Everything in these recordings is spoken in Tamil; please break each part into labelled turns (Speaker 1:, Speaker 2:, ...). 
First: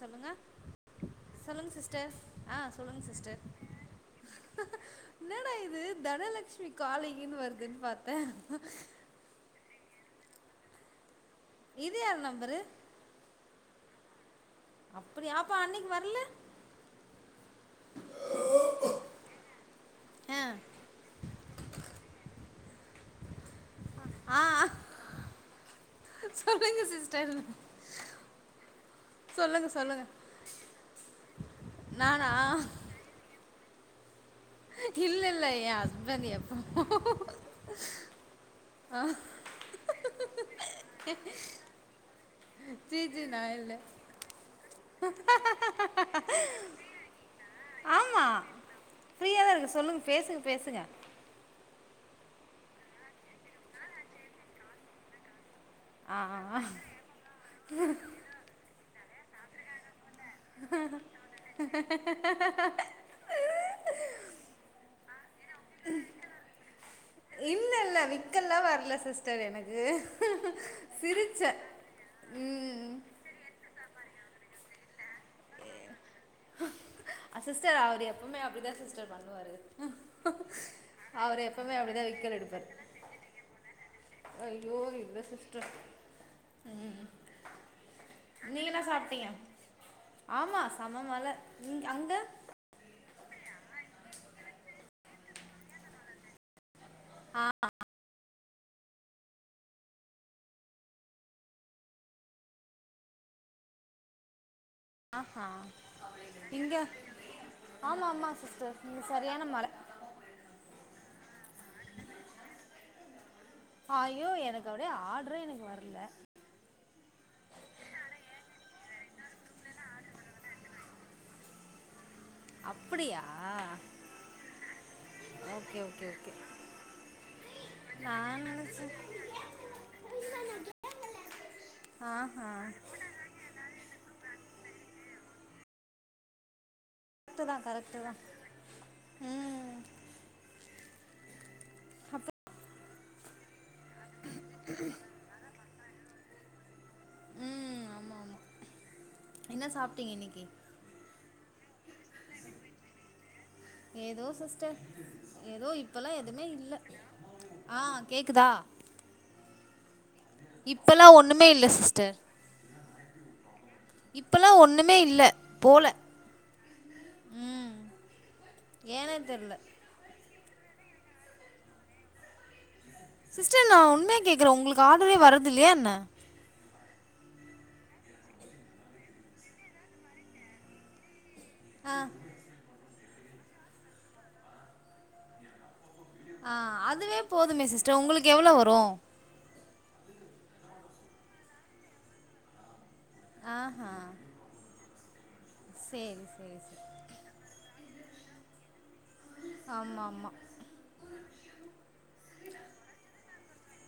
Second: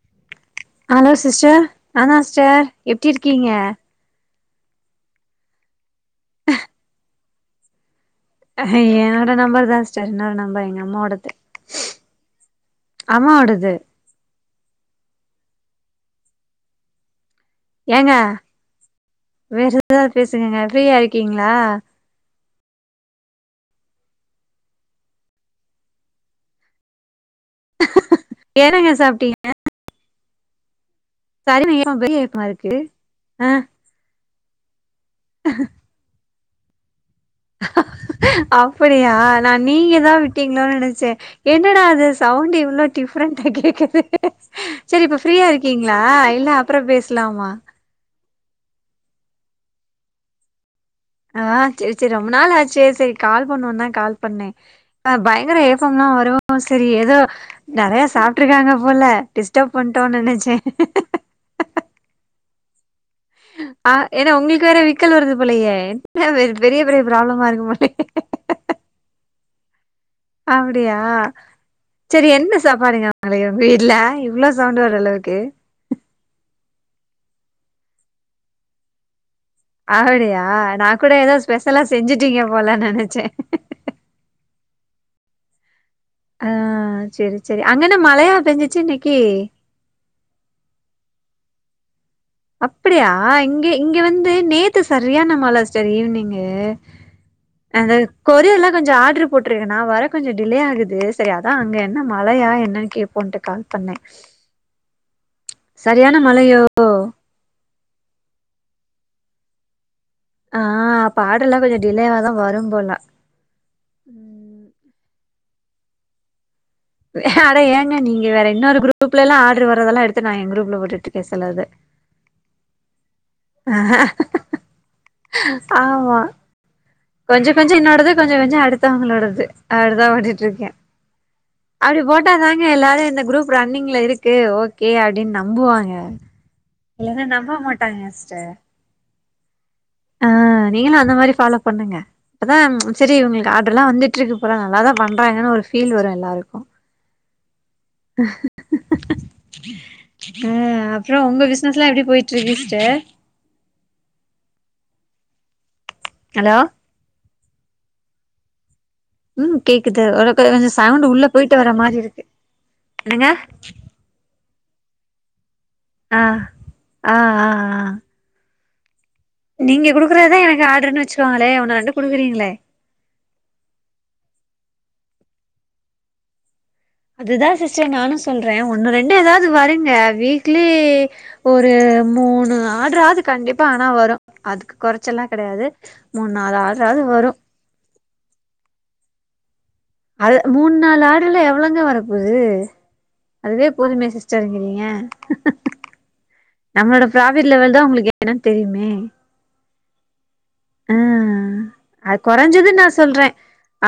Speaker 1: சொல்லுங்க
Speaker 2: ஹலோ சிஸ்டர்
Speaker 1: சொல்லுங்க சிஸ்டர்
Speaker 2: நாதா ஸ்டர் எப்டி இருக்கீங்க
Speaker 1: ஆஆ என்னடா இது தனலட்சுமி காளிங்ன்னு வருதுன் பாத்
Speaker 2: அஹ ஏய்யனோட நம்பர் தாங்ஸ் ஜென்னல் நம்பர் எங்க அம்மாவோடது
Speaker 1: இது யார் நெம்பரு
Speaker 2: அம்மாவோடது
Speaker 1: அப்படியா அப்ப அன்னைக் வர்ல
Speaker 2: ஏங்க வேற எதாவது
Speaker 1: ஆ
Speaker 2: பேசுங்கங்க ஃப்ரீயா இருக்கீங்ளா
Speaker 1: ஆஅ சொல்லுங்க சிஸ் செல்
Speaker 2: என்னங்க
Speaker 1: சொல்லுங் சொல்லுங்க நானா
Speaker 2: சரிமா [inaudible] ருக்கு அ
Speaker 1: இல்ல இல்ல எ ஹெஸ்பண்ட் எ ஹ்ம்ம் ஹ்ம்ம்
Speaker 2: ஹ ஹ அப்படியா நா நீங்க தா விட்டீங்களோனு நினைச்சே என்னடா அ சவுண்ட் இவ்வளோ
Speaker 1: சி சி நா
Speaker 2: டிஃப்ரண்டா
Speaker 1: இல்ல
Speaker 2: கேக்குது சரி இப்ப ஃப்ரீயா இருக்கீங்களா இல்ல அப்ற பேசலாமா
Speaker 1: ஆமா ஃப்ரீயா தா இருக்க சொல்லுங் பேசுங்க பேசுங்க
Speaker 2: ஆஹ செரி செரி ரொம்ப நாள் ஆச்சு செரி கால் பண்ணுவோம்னு தான் கால் பண்ணேன் பயங்கர சத்தயெல்லா
Speaker 1: ஆ ஆ
Speaker 2: வரும்
Speaker 1: ஆ.
Speaker 2: சரி ஏதோ நெறைய சாப்பட்டுருக்காங்க போல டிஸ்டப் பன்
Speaker 1: அஹ அஹ அஹ [inaudible]
Speaker 2: ஆஹ் ஏன்னா உங்களுக்கு வேற விக்கல் வருது புளையே பெரிய பெரிய ப்ராப்ளமா இருக்கு
Speaker 1: இல்ல
Speaker 2: பல
Speaker 1: இல்ல
Speaker 2: ஹ்
Speaker 1: விக்கல்லா
Speaker 2: ஹ் [inaudible]
Speaker 1: வரல சிஸ்டர் எனக்கு
Speaker 2: அப்புடியா
Speaker 1: சிரிச்சே
Speaker 2: சேரி என்ன
Speaker 1: ம்
Speaker 2: சாப்பாடுங்க மதியு வீட்டுல இவ்ளோ சவுண்ட் வர அளவுக்கு
Speaker 1: அ சிஸ்டர் அவரு எப்பமே அப்படிதான் சிஸ்டர் பண்
Speaker 2: அப்படியா நான் கூட ஏதோ
Speaker 1: அவரு எப்பவுமே
Speaker 2: ஸ்பெஷலா
Speaker 1: அப்டிதா விக்கல்
Speaker 2: செஞ்சுட்டீங்க
Speaker 1: எடுப்பாரு
Speaker 2: போல நினைச்சேன் க்குங் க்குங்
Speaker 1: [unintelligible]
Speaker 2: ஆஹ் சேரி சேரி அங்கன மழையா
Speaker 1: நீங்க
Speaker 2: பெஞ்சிச்சு
Speaker 1: என்ன
Speaker 2: இன்னைக்கு
Speaker 1: சாப்ட்டீங்க உம் அங்க
Speaker 2: அப்படியா இங்க இங்க வந்து நேத்து சரியான மழை சிஸ்டர் ஈவினிங்கு
Speaker 1: ஆ
Speaker 2: அது [unintelligible] கொரியர்ல்லா கொஞ்சம் ஆட்ரு போட்டிருக்கன்னா வர கொஞ்சம் டிலே ஆகுது சரி அதான் அங்க என்ன மழையா என்னன்னு கேட்போன்னு கால் பண்ணே
Speaker 1: ஆஹஹ
Speaker 2: சரியான மழையோ
Speaker 1: இங்க ஆமா ஆமா சிஸ்டர் இங்க சரியான மழை
Speaker 2: ஆஹ் ஆடர் எல்லாம் கொஞ்சம் டிலேவாதான் வரும்போல உம்
Speaker 1: ட்ரரைனுக்கு வரல [inaudible]
Speaker 2: வே‌‌ அட ஏங்க நீங்க வேற இன்னொரு குரூப்ல எல்லாம் ஆர்டர் வரதெல்லாம் எடுத்து நான் எ குரூப்ல போட்டுட்டு இருக்கேன் சில்லது
Speaker 1: அப்படியா
Speaker 2: அஹ்
Speaker 1: ஓகே
Speaker 2: [inaudible]
Speaker 1: ஓகே
Speaker 2: ஆமா
Speaker 1: ஓகே
Speaker 2: கொஞ்சம் கொஞ்சம் என்னோடது
Speaker 1: நா
Speaker 2: கொஞ்சம் கொஞ்சம்
Speaker 1: நெனச்சே
Speaker 2: அடுத்தவங்களோடது அடுத்தான் ஓடிட்டு இருக்கேன் அப்படி
Speaker 1: ஆஹா
Speaker 2: போட்டாதாங்க எல்லாரும் இந்த குரூப் ரன்னிங்ல இருக்கு ஓகே அப்படனு நம்புவாங்க என்னா
Speaker 1: கரெக்டு
Speaker 2: நம்ப
Speaker 1: தான் கரெக்டு
Speaker 2: மாட்டாங்க
Speaker 1: தான்
Speaker 2: சிஸ்டர்
Speaker 1: ம்
Speaker 2: ஆஹ் நீங்களும் அந்த மாதிரி ஃபாலோ பண்ணுங்க
Speaker 1: அப்புறம்
Speaker 2: அப்பதான் ம்ச் சேரி உங்களுக்கு ஆடர் ல்லாம் வந்துட்டுக்கு போற நல்லாதான் பண்றங்கன்னு ஒரு கீழ் வரும் எல்லாருக்கும்
Speaker 1: ம் ஆமாம்
Speaker 2: [inaudible]
Speaker 1: ஆமாம்
Speaker 2: அஹ்
Speaker 1: என்ன சாப்பிட்டீங்க இன்னைக்கு
Speaker 2: [unintelligible] அப்புறம்.. உங்க பிசினஸ் லாம் எப்படி போயிட்டு இருக்கு சிஸ்டர்
Speaker 1: ஏதோ சிஸ்டர் ஏதோ இப் இப்ப எதுவுமே
Speaker 2: ஹலோ
Speaker 1: இல்லை ஆஹ் கேக்குதா
Speaker 2: உம் கேக்குது உ கொஞ்சம் சவுண்ட் உள்ள
Speaker 1: ஒன்றுமே
Speaker 2: போயிட்டு
Speaker 1: இல்லை
Speaker 2: வர மாதிரி
Speaker 1: சிஸ்டர்
Speaker 2: இருக்கு என்னங்க
Speaker 1: மே இல்ல
Speaker 2: ஆ ஆ ஆ ஆ
Speaker 1: ஏனே தெரில
Speaker 2: நீங்க குடுக்குறதுதா என க்கு ஆர்டர்ன்னு வச்சுக்கோங்களே ஒண்ணு ரெண்டு குடுக்குறீங்களே.
Speaker 1: சிஸ்டர் நா உண்மையா கேக்குறே உங்களுக்கு ஆர்டரே வரதில்லையா என்ன?
Speaker 2: அதுதா சிஸ்டர் நானு சொல்றே. ஒண்ணு ரெண்டு ஏதாது வருங்க வீக்லி ஒரு மூணு ஆர்ட்றாது கண்டிப்பா ஆனா வரு அதுக்கு கொறைச்சு எல்லா கெடயாது மூணு நாலு ஆர்டராது வரு.
Speaker 1: டர் உங்களுக்கு எவ்ளோ வரு?
Speaker 2: அது மூணு நாலு ஆர்டருல எவ்ளவுங்க வரப்போது? அதுவே போதுமே சிஸ்டருங்கிறீங்க. ஹஹ
Speaker 1: சேரி சே
Speaker 2: தான் உங்களுக்கு என்னன்னு தெரியுமே
Speaker 1: ஆமா ஆமா
Speaker 2: ஆ அது கொறைஞ்சது நா சொல்றே.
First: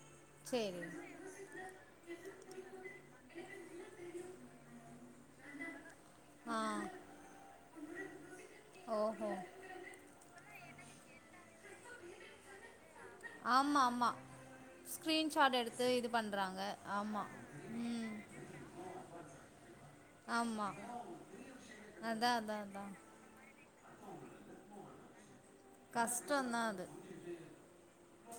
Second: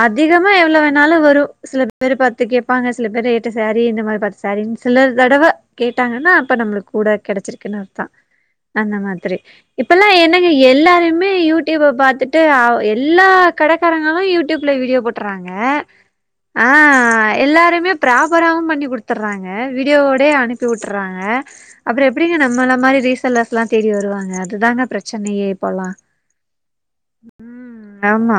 Speaker 2: அதிகமா எவ்ளவு
Speaker 1: சரி
Speaker 2: வேண்ணாலு வரு. சில பேரு பத்து கேப்பாங்க சில பேரு எட்டு சாரீ இந்த மாரி பத்து சாரீன்னு சில தடவ கேட்டாங்கன்னா அப்ப
Speaker 1: ஆ
Speaker 2: நம்மளுக்கு கூட கெடைச்சிருக்குன்னு அர்த்தோ அந்த
Speaker 1: ஓஹோ
Speaker 2: மாதிரி இப்பெல்லா என்னங்க எல்லாருமே யூ டியூப பாத்துட்டு ஆ எ ல்லா
Speaker 1: ஆமா ஆமா
Speaker 2: கடக்காரங்களு யூடியூப்ல வீடியோ போட்டறாங்க.
Speaker 1: ஸ்க்ரீன்ஷாட் எடுத்து இது பண்றாங்க
Speaker 2: ஆ
Speaker 1: ஆமா
Speaker 2: எல்லாருமே
Speaker 1: ம்
Speaker 2: ப்ராப்பராவு பண்ணி குடுத்தர்றாங்க வீடியோ வோட அனுப்பி
Speaker 1: ஆமா
Speaker 2: விட்றாங்க. அப்றோ
Speaker 1: அதா
Speaker 2: எப்டிங்க
Speaker 1: அதா
Speaker 2: நம்மள
Speaker 1: அதா
Speaker 2: மாரி ரீசெல்லர்ஸ்லா தேடி வருவாங்க அதுதாங்க பிரச்சனையே இப்பல்லா.
Speaker 1: கஷ்டந்தா அது
Speaker 2: ம் ம் ஆமா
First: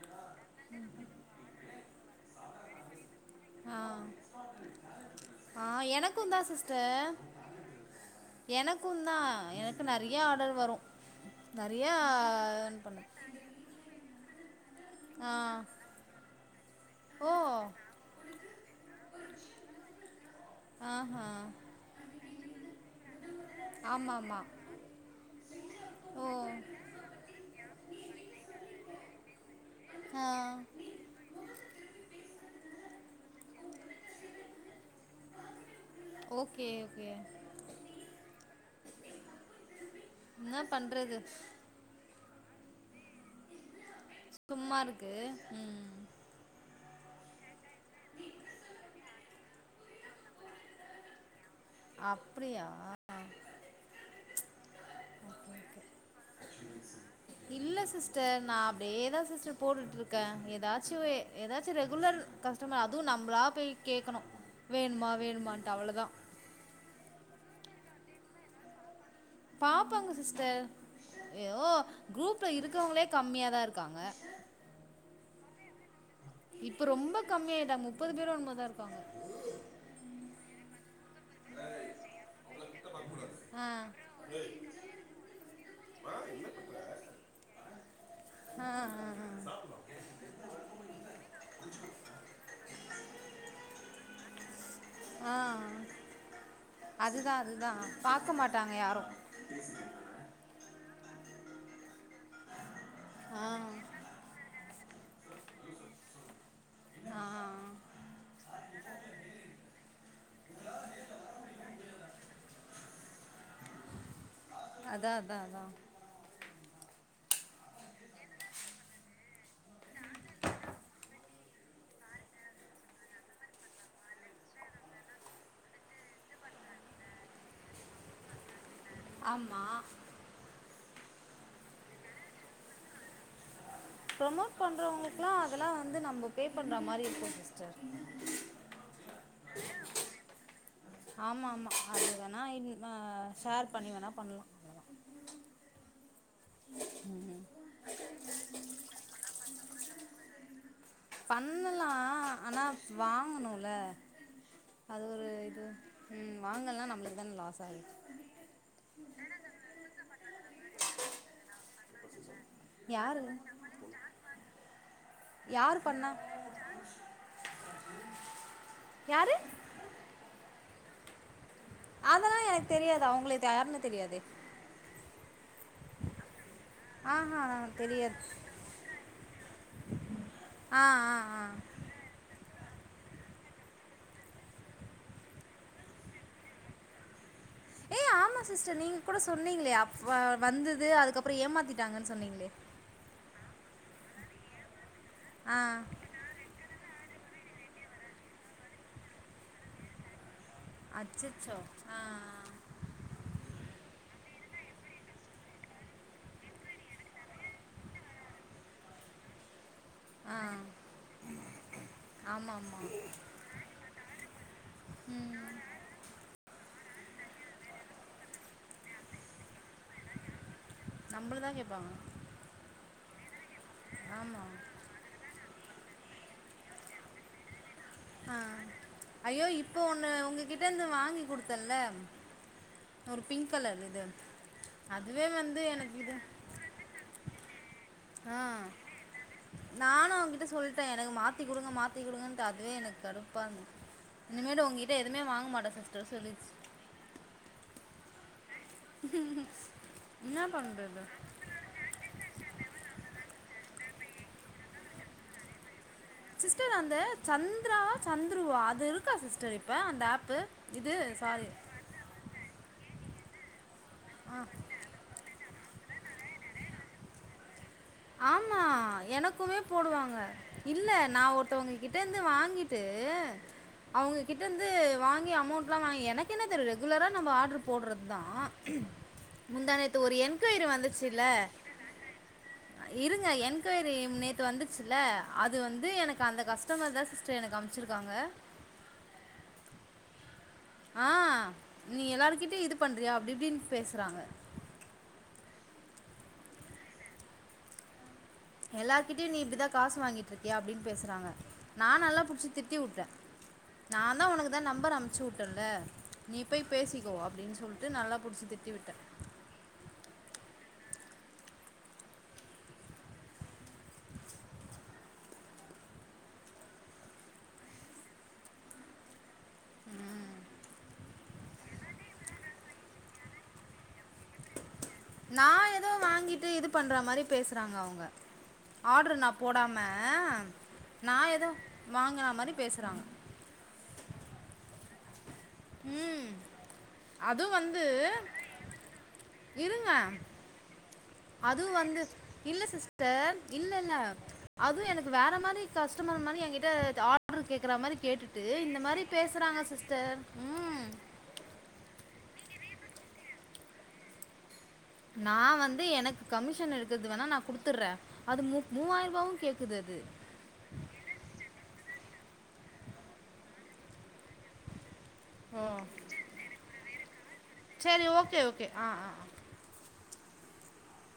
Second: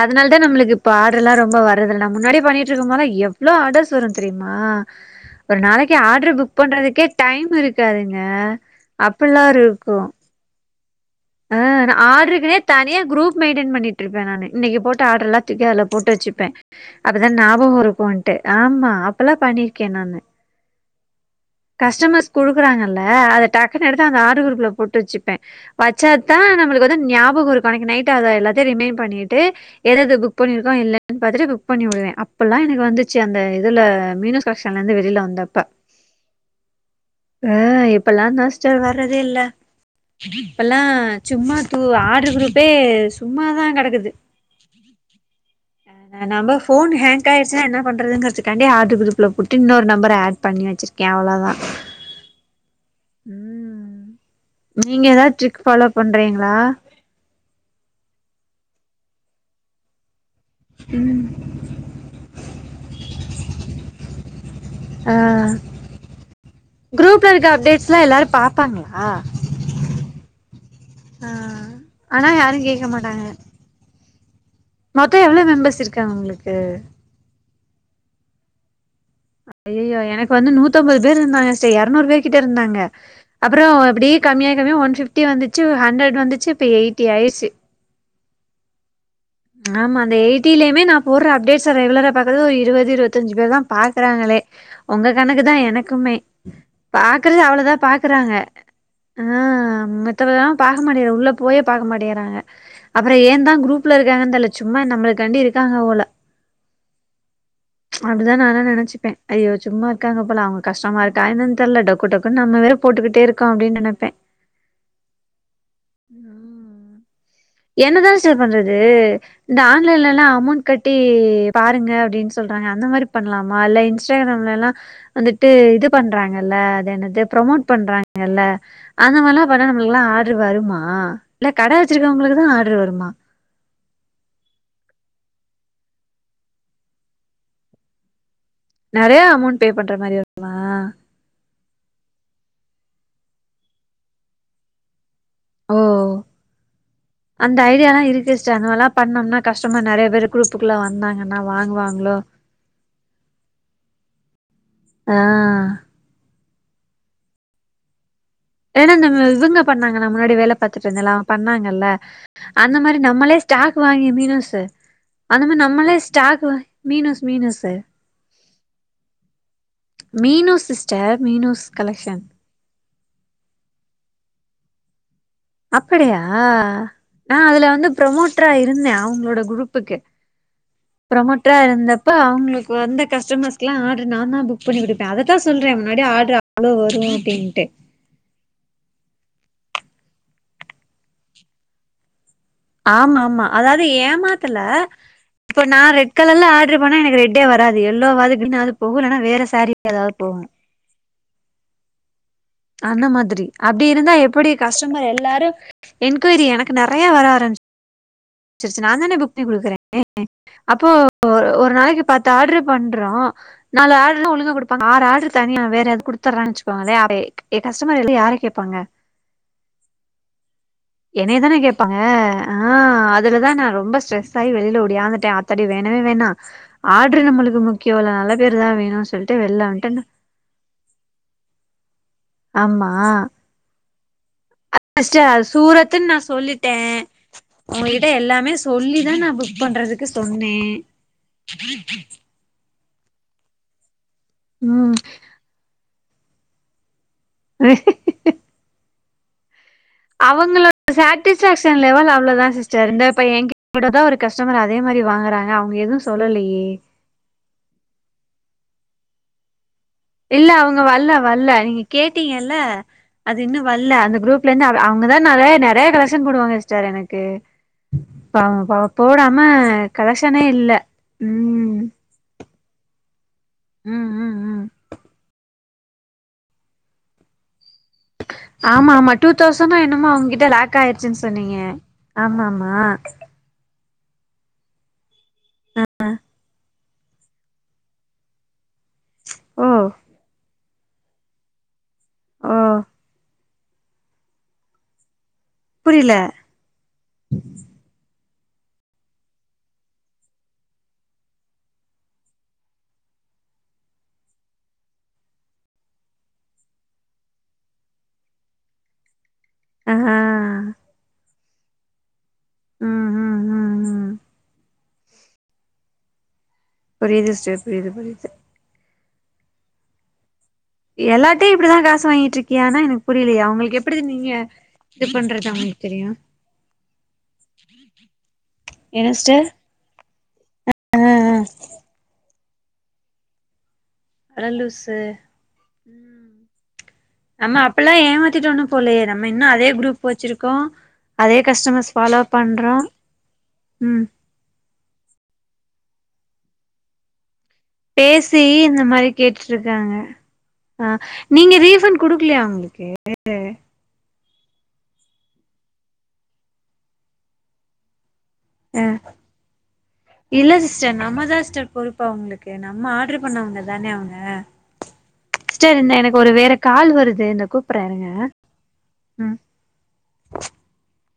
Speaker 2: அதனாலதா நம்மளுக்கு இப்ப ஆர்ட்ரெல்லா ரொம்ப வரதில்ல நா முன்னாடி பண்ணிட் ருந்தமல்ல எவ் எவ்ளோ ஆர்டர்ஸ் வரு தெரியுமா? ஒரு
Speaker 1: ஆ
Speaker 2: நாளைக்கி ஆர்டரு
Speaker 1: எனக்குந்தா
Speaker 2: புக்
Speaker 1: சிஸ்டர்
Speaker 2: பண்றதுக்கே டைம் இருக்காதுங்க.
Speaker 1: எனக்குந்தா
Speaker 2: அப்டிலா
Speaker 1: எனக்கு
Speaker 2: இருக்கு
Speaker 1: நெறைய ஆர்டர் வரு
Speaker 2: ஆ
Speaker 1: நெறையா
Speaker 2: நா ஆர்ட்ருக்குனே
Speaker 1: ஏர்ன்
Speaker 2: தனியா
Speaker 1: பண்ணே
Speaker 2: குரூப் மெயின்டென் பண்ணிட்டு இருப்பே நானு. இன்னைக்கி போட்ட
Speaker 1: ஆ
Speaker 2: ஆர்டரெல்லா தூக்கி அதுல போட்டு வச்சுப்பே. அப்பதா
Speaker 1: ஓ
Speaker 2: ஞாபகோ இருக்குன்ட்டு ஆமா அப்பல்லா பண்ணிருக்கே நானு
Speaker 1: ஆஹா
Speaker 2: கஸ்டமர் குடுக்குறாங்கல் ல அத டக்குன்னு எடுத்து அந்த
Speaker 1: ஆமாமா
Speaker 2: ஆர்ட்ரு குரூப்புல போட்டு வச்சுப்பே
Speaker 1: ஓ
Speaker 2: வச்சாத்தா நம்மளுக்கு வந்து ஞாபகோ இருக்கு அன்னைக்கி நைட் அத எல்லாத்தையு ரிமைண்ட் பண்ணிட்டு எது எது
Speaker 1: ஆ
Speaker 2: புக் பண்ணிருக்கோ இல்லைன்னு பாத்துட்டு புக் பண்ணி விடுவே. அப்பல்லா எனக்கு வந்து ச்சு அந்த இதுல மீனாஸ் கலெஷன்ல இருந்து வெளியில வந்தப்ப.
Speaker 1: ஓகே ஓகே
Speaker 2: ஆ இப்பல்லாந்தா சிஸ்டர் வர்தே இல்ல.
Speaker 1: என்ன
Speaker 2: னா
Speaker 1: பண்றது
Speaker 2: சும்மா தூ ஆ ஆட்ரு குரூப்பே சும்மாதா கடக்குது
Speaker 1: சும்மா இருக்கு ம்
Speaker 2: ஆ நம்ப ஃபோன் ஹேங்க் ஆயிச்சுன்ன என்னா பண்றதுக்கான்டி ஆர்டரு குரூப்ல போட்டு இன்னொரு நம்பர் ஏட் பண்ணி வச்சிருக்கே அவ்ளோதா
Speaker 1: அப்டியா
Speaker 2: ம் நீங்க தா ஸ்ட்ரிக் ஃபாலோ பண்றீகளா
Speaker 1: அதேதா சிஸ்டர் போட்டுட்டுருக் இருக்க ஏதாச்சு
Speaker 2: ம்
Speaker 1: ஏதாச்சு ரெகுலர் கஸ்டமர் அதுவு நம்பளா போய் கேட்கணு வேணுமா
Speaker 2: ஆ
Speaker 1: வேணுமான்ட்டு அவ்ளதா
Speaker 2: ப்ல அப்டேட்ஸ்லா எல்லாரு பாப்பாங்கள
Speaker 1: பாப்பாங்க சிஸ்டர்
Speaker 2: ஆ
Speaker 1: ஐயோ
Speaker 2: ஆனா
Speaker 1: குரூப்ல
Speaker 2: யாரு
Speaker 1: இருக்கிறவங்களே கம்மியாதா இருக்காங்க
Speaker 2: மத்த எவ்ள மெம்பர்ஸ் இரு க்காங்களுக்கு
Speaker 1: ட முப்பது பேரோ என்னமோ இருக்காங்க
Speaker 2: ஐய்யோ எனக்கு வந்து நூத்தம்பது இருந்தாங்க சார் இருநூறு பேரு கிட்ட இருந்தாங்க அப்ற
Speaker 1: ஆ
Speaker 2: இப்டியே கம்மியா கம்மியா ஒன் பிப்டி வந்துச்சு ஆண்ரட் வந்துச்சு இப்போ எயிட்டி ஆயிச்சு
Speaker 1: ஆ ஆ அ
Speaker 2: ஆமா அந்த எயிட்டிலயுமே நா போடுற அப்டேட்ஸ ரெகுலரா பாக்றது ஒரு இருபது இருபத்தஞ்சு பேர் தா பாக்குறாங்களே உங்க
Speaker 1: ஆ ஆ
Speaker 2: கணக்கு தா எனக்குமே
Speaker 1: அதுதா
Speaker 2: பாக்கறது
Speaker 1: அதுதா
Speaker 2: அவ்ளோதா பாக்குறாங்க
Speaker 1: பாக்க மாட்டாங்க யாரு
Speaker 2: ஆ மத்தப பாக்கமாட்டிங்க உள்ள போயே பாக்க மாட்டேறாங்க அப்ற ஏன்
Speaker 1: ஆ
Speaker 2: தா குரூப்ல இருக் இருந்தாங்கன் தெர்ல சும்மா நம்மளுக்காண்டி இருக்காங்க ஓல
Speaker 1: ஆ
Speaker 2: ச் அப்டிதா நானு நெனச்சுப்பே ஐயோ சும்மா இருக்காங்க போல அவங்க கஷ்டமா இருக்கா என்னனு தெர்ல டொக்கு டொக்குன்னு நம்மவேற போட்டுக்கிட்டே இருக்கோ அப்டின் நெனப்பே
Speaker 1: அதா அதா அதா
Speaker 2: என்னதா ஸ்டர் பண்றது இந்த ஆன்லைன்ல எல்லா அமௌண்ட் கட்டி பாருங்க அப்டின்னு சொல்றாங்க அந்த மாதிரி பண்ணலாமா இல்ல இன்ஸ்டாகிராம்ல எல்லா வந்துட்டு இது பண்றாங்கல்ல அது என்னது ப்ரமோட் பண்றாங்கல்ல அந்த மாரி எல்லா
Speaker 1: ஆமா
Speaker 2: பண்ணா நம்மளுக்கெலா ஆட்ரு வருமா ஆ இல்ல கட வச்சிருக்கவுங்களுக் கு ஆட்ரு வருமா
Speaker 1: ப்ரமோட் பண்றவங்களுக்கெலா அதெல்லா வந்து நம்ம பேப்பண்ற மாரி இருக்கு சிஸ்டர்
Speaker 2: நெறையா அமௌண்ட் பே பண்ற மாரி வருமா?
Speaker 1: ஆமா ஆமா அது வேணா இங்க ஷேர் பண்ணி வேணா பண்ணலா
Speaker 2: ஓ அந்த ஐடியாலா இருக்கு ஸ்டர் அந்தமல்லா பண்ணோம்னா கஷ்டமா நிறைய பேரு குரூப்புக்குல்ல வ
Speaker 1: பண்ணலா ஆனா வாங்கனுல அது
Speaker 2: ஆ
Speaker 1: ஒரு இது ம் வாங்கலா நம்மளுக்தா லாசா ஆ இரு
Speaker 2: ஏன்னா இந்த இவங்க பண்ணாங்க நா முன்னாடி வேல பாத்துட்டுருந்தேல அவங்க பண்ணாங்கல்ல அந்த மாரி
Speaker 1: யாரு
Speaker 2: நம்மளே ஸ்டாக் வாங்கி மீனஸு அந்த மாரி
Speaker 1: யாரு
Speaker 2: நம்மளே
Speaker 1: பண்ணா
Speaker 2: ஸ்டாக் மீனோஸ் மீனோஸ்
Speaker 1: யாரு?
Speaker 2: மீனு சிஸ்டர் மீனூஸ் கலெக்ஷன்
Speaker 1: அதெல்லா எனக்கு தெரியாது அவங்கள இது யாருன்னு தெரியாதே.
Speaker 2: அப்படியா? நா
Speaker 1: ஆஹா
Speaker 2: அதுல வந்து
Speaker 1: தெரியாது
Speaker 2: ப்ரமோட்டரா இருந்தே அவங்களோட குரூப்புக்கு
Speaker 1: ஆ ஆ ஆ
Speaker 2: ப்ரமோட்டரா இருந்தப்ப அவங்களுக் கு வந்த கஸ்டமர்ஸ்க்லா ஆர்டரு நான்தா புக் பண்ணி குடுப்பே. அதத்தா சொல்றே முன்னாடி ஆர்ட்ரு அவ்ளோ வரு அப்டின்
Speaker 1: ஏ ஆமா சிஸ்டர் நீங்க கூட சொ ன்னிங்களே அப்ப வந்துது அதுக்கப்பறோ ஏமாத்திட்டாங்கன்னு சொன்னீங்களே.
Speaker 2: ஆமா ஆமா அதாவது ஏமாத்துல இப்ப நா
Speaker 1: ஆ
Speaker 2: ரெட் கலர்ல ஆர்ட்ரு பண்ணா எனக்கு ரெட் டே வராது எல்லோவாது கிரீனாது போகு இல்லன்னா வேற சாரீ ஏதாவது போகு.
Speaker 1: அச்சச்சோ ஆ ஆ
Speaker 2: அந்த மாதிரி. அப்டி இருந்தா எப்படி கஸ்டமர் எல்லாரு என்கொயரி எனக்கு நெறைய வர ஆரம்பிச் சிருச்சு நாந்தான புக் பண்ணி குடுக்குறே.
Speaker 1: ஆ
Speaker 2: [inaudible] அப்போ ஒரு ஒரு நாளைக்கி பத்து
Speaker 1: ஆமாம்
Speaker 2: ஆர்டரு
Speaker 1: ஆமாம்
Speaker 2: பண்றோ நாலு ஆர்டருதா ஒழுங்கா குடுப்பாங்க ஆறு ஆர்டரு [inaudible] வேற எதா குடுத்தர்றாங்கன்னு வச்சுக் குவோ அது ஏன் கஸ்டமர் வந்து யார கேப்பாங்க?
Speaker 1: நம்மள
Speaker 2: என்னையதான
Speaker 1: தான் கேட்பாங்க
Speaker 2: கேப்பாங்க ஆ அ துலதா நா ரொம்ப ஸ்ட்ரெஸ் ஆயி
Speaker 1: ஆமாம்
Speaker 2: வெளில ஒடியாந்துட்டே ஆத்தாடி வேண் டவே வேண்டா ஆட்ரு நம்மளுக்கு முக்
Speaker 1: ஆ ஐயோ இப்போ
Speaker 2: வந்ட்டே
Speaker 1: ஒன்னு உங்ககிட்ட இருந்து வாங்கி குடுத்தேன்ல
Speaker 2: ஆமா ஃபர்ஸ்ட்டு
Speaker 1: அதுவே
Speaker 2: அது
Speaker 1: வந்து எனக்கு
Speaker 2: சூரத்துன்னு
Speaker 1: இது
Speaker 2: நா சொல்லிட்டே ஓங் கிட்ட
Speaker 1: ஆ
Speaker 2: எல்லாமே சொல்லிதா நா புக் பண்றதுக்கு
Speaker 1: நானும் அவங்ககிட்ட
Speaker 2: சொன்னே
Speaker 1: வே எனக்கு கடுப்பா இருந்துது. இனிமேலு உங்ககிட்ட
Speaker 2: ம்
Speaker 1: எதுமே வாங்க மாட்ட சிஸ் டர்னு சொல்லிருச்சு.
Speaker 2: ஹ
Speaker 1: உஹம்
Speaker 2: அவங்களோட சாட்டிஸ்ஃபேக்ஷன் லெவல் அவ்ளோதா சிஸ்டர் இந்த இப்ப ஏன்கி ட்ட கூடதா ஒரு கஸ்டமர் அதே மாரி வாங்கறாங்க அவங்க எதுவு சொ
Speaker 1: சிஸ்டர் அந்த சந்திராவா சந்துருவா அது இரு க்கா சிஸ்டர் இப்
Speaker 2: இல்ல அவங்க வல்ல வல்ல நீங்க கேட்டீங்கல்ல அது இன்னு வல்ல அந்த குரூப்ல இருந்து அவ அவங்கதா நெறைய நெறைய கலெக்ஷன் போடுவாங்க சிஸ்டர் எனக்கு. பாவோ
Speaker 1: ஆமா
Speaker 2: பாவோ போடாம
Speaker 1: எனக்குமே போடுவாங்க இல்ல நான் ஒருத்தவங்க
Speaker 2: ம்
Speaker 1: கிட்ட இருந்து வாங்கிட்டு ட் [unintelligible]
Speaker 2: ம்
Speaker 1: அவங்க
Speaker 2: ம் ம்
Speaker 1: கிட்டந்து வாங்கி அமௌண்ட் யம்ம எனக்கு என்னத்த ரெகுலரா நம்ம ஆர்டர் போடுறது தான்
Speaker 2: ஆமா ஆமா டூ
Speaker 1: முந்தா
Speaker 2: தௌசண்ட ஆ
Speaker 1: நேத்து
Speaker 2: என்னமோ
Speaker 1: ஒரு
Speaker 2: அவகிட்ட
Speaker 1: என்கொயரி
Speaker 2: லாக் ஆயிருச்சுன்
Speaker 1: வந்துச்சுல்ல
Speaker 2: சொன்னீங்க ஆமா ஆமா
Speaker 1: இருங்க என்கொயர்க் நேத்து வந்துச்சுல அது வந்து எனக்கு அந்த கஷ்ட கஸ்டமா தான் சிஸ்டர் எனக்கு அமுச்சிருக்காங்க
Speaker 2: ஓ
Speaker 1: ஆஹ் நீ
Speaker 2: ஓ
Speaker 1: எல்லாருகிட்டய இது பண்ன்றியா அப்படி இப்படின்னு பேசுறாங்க
Speaker 2: புரியல
Speaker 1: எல்லார்கிட்டயும் நீ இப்படிதான் காசு வாங்கிட்டு இருக்கியா அப்படின்னு பேசுறாங்க நான் நல்லா புடிச்சு திட்டி விட்டேன் நான் தான் உனக்குதான் நம்பர் அமைச்சு விட்டேன்ல நீ போய் பேசிக்கோ அப்படின்னு சொல்லிட்டு நல்லா புடிச்சு திட்டி விட்டேன்
Speaker 2: ஆஹஹ உஹம் உஹம் உஹம் உஹம் புரியுது ஸ்டர் புரியுது புரியுது
Speaker 1: உஹம்
Speaker 2: எல்லாரிட்டையும் இப்படிதான் காசு வாங்கிட்டு இருக்கியானு எனக்கு புரியல அவங்களுக்கு எப்படி நீங்க இது பண்றது
Speaker 1: நான்
Speaker 2: அவங்களுக்கு
Speaker 1: ஏதோ
Speaker 2: தெரியு
Speaker 1: வாங்கிட்டு இது பண்ற மாதிரி பேசுறாங்க அவங்க
Speaker 2: என்ன
Speaker 1: ஆர்டரு நான்
Speaker 2: சிஸ்டர்
Speaker 1: போடாம
Speaker 2: ஆ
Speaker 1: நான் ஏதோ வாங்கின மாதிரி பேசுறாங்க
Speaker 2: அடலூசு
Speaker 1: ம்
Speaker 2: உம்
Speaker 1: அதுவும்
Speaker 2: நம்ம
Speaker 1: வந்து
Speaker 2: அப்பல்லாம் ஏமாத்திட்டு ஒன்னு போலையே நம்ம இன்னும் அதே குரூப்
Speaker 1: இருங்க
Speaker 2: வச்சிருக்கோம்
Speaker 1: அதுவும் வந்து இல்ல சிஸ்டர் இல்ல இல்ல
Speaker 2: ம்
Speaker 1: அதுவு எனக்கு வேற மாதிரி கஸ்டமர்மாரி எங்கிட்ட
Speaker 2: பேசி இந்த மாரி
Speaker 1: பேசுகிறாங்க
Speaker 2: கேட்டுட்ருக்காங்க
Speaker 1: சிஸ்டர் ம்
Speaker 2: ஆஹ நீங்க ரீசண்ட் குடு இருலையா உங்களுக்கு [unintelligible]
Speaker 1: நான் வந்து எனக்கு கமிஷன் இருக்குது வேணா நா குடுத்துடுறே
Speaker 2: ஹ இல்ல சிஸ்டர் நம்மதான் சி்ஸ்டர் பொறுப் இப்ப உங்களுக்கு நம்ம ஆர்டரு பண்ணவங்க தானே அவங்க
Speaker 1: ஓ,
Speaker 2: சரி இந்த எனக்கு ஒரு வேற கால் வருது இந்த கூப்பிறே
Speaker 1: சரி
Speaker 2: இருங்க
Speaker 1: ஓகே ஓகே ஆ ஆ ஆ.
Speaker 2: உம் [inaudible]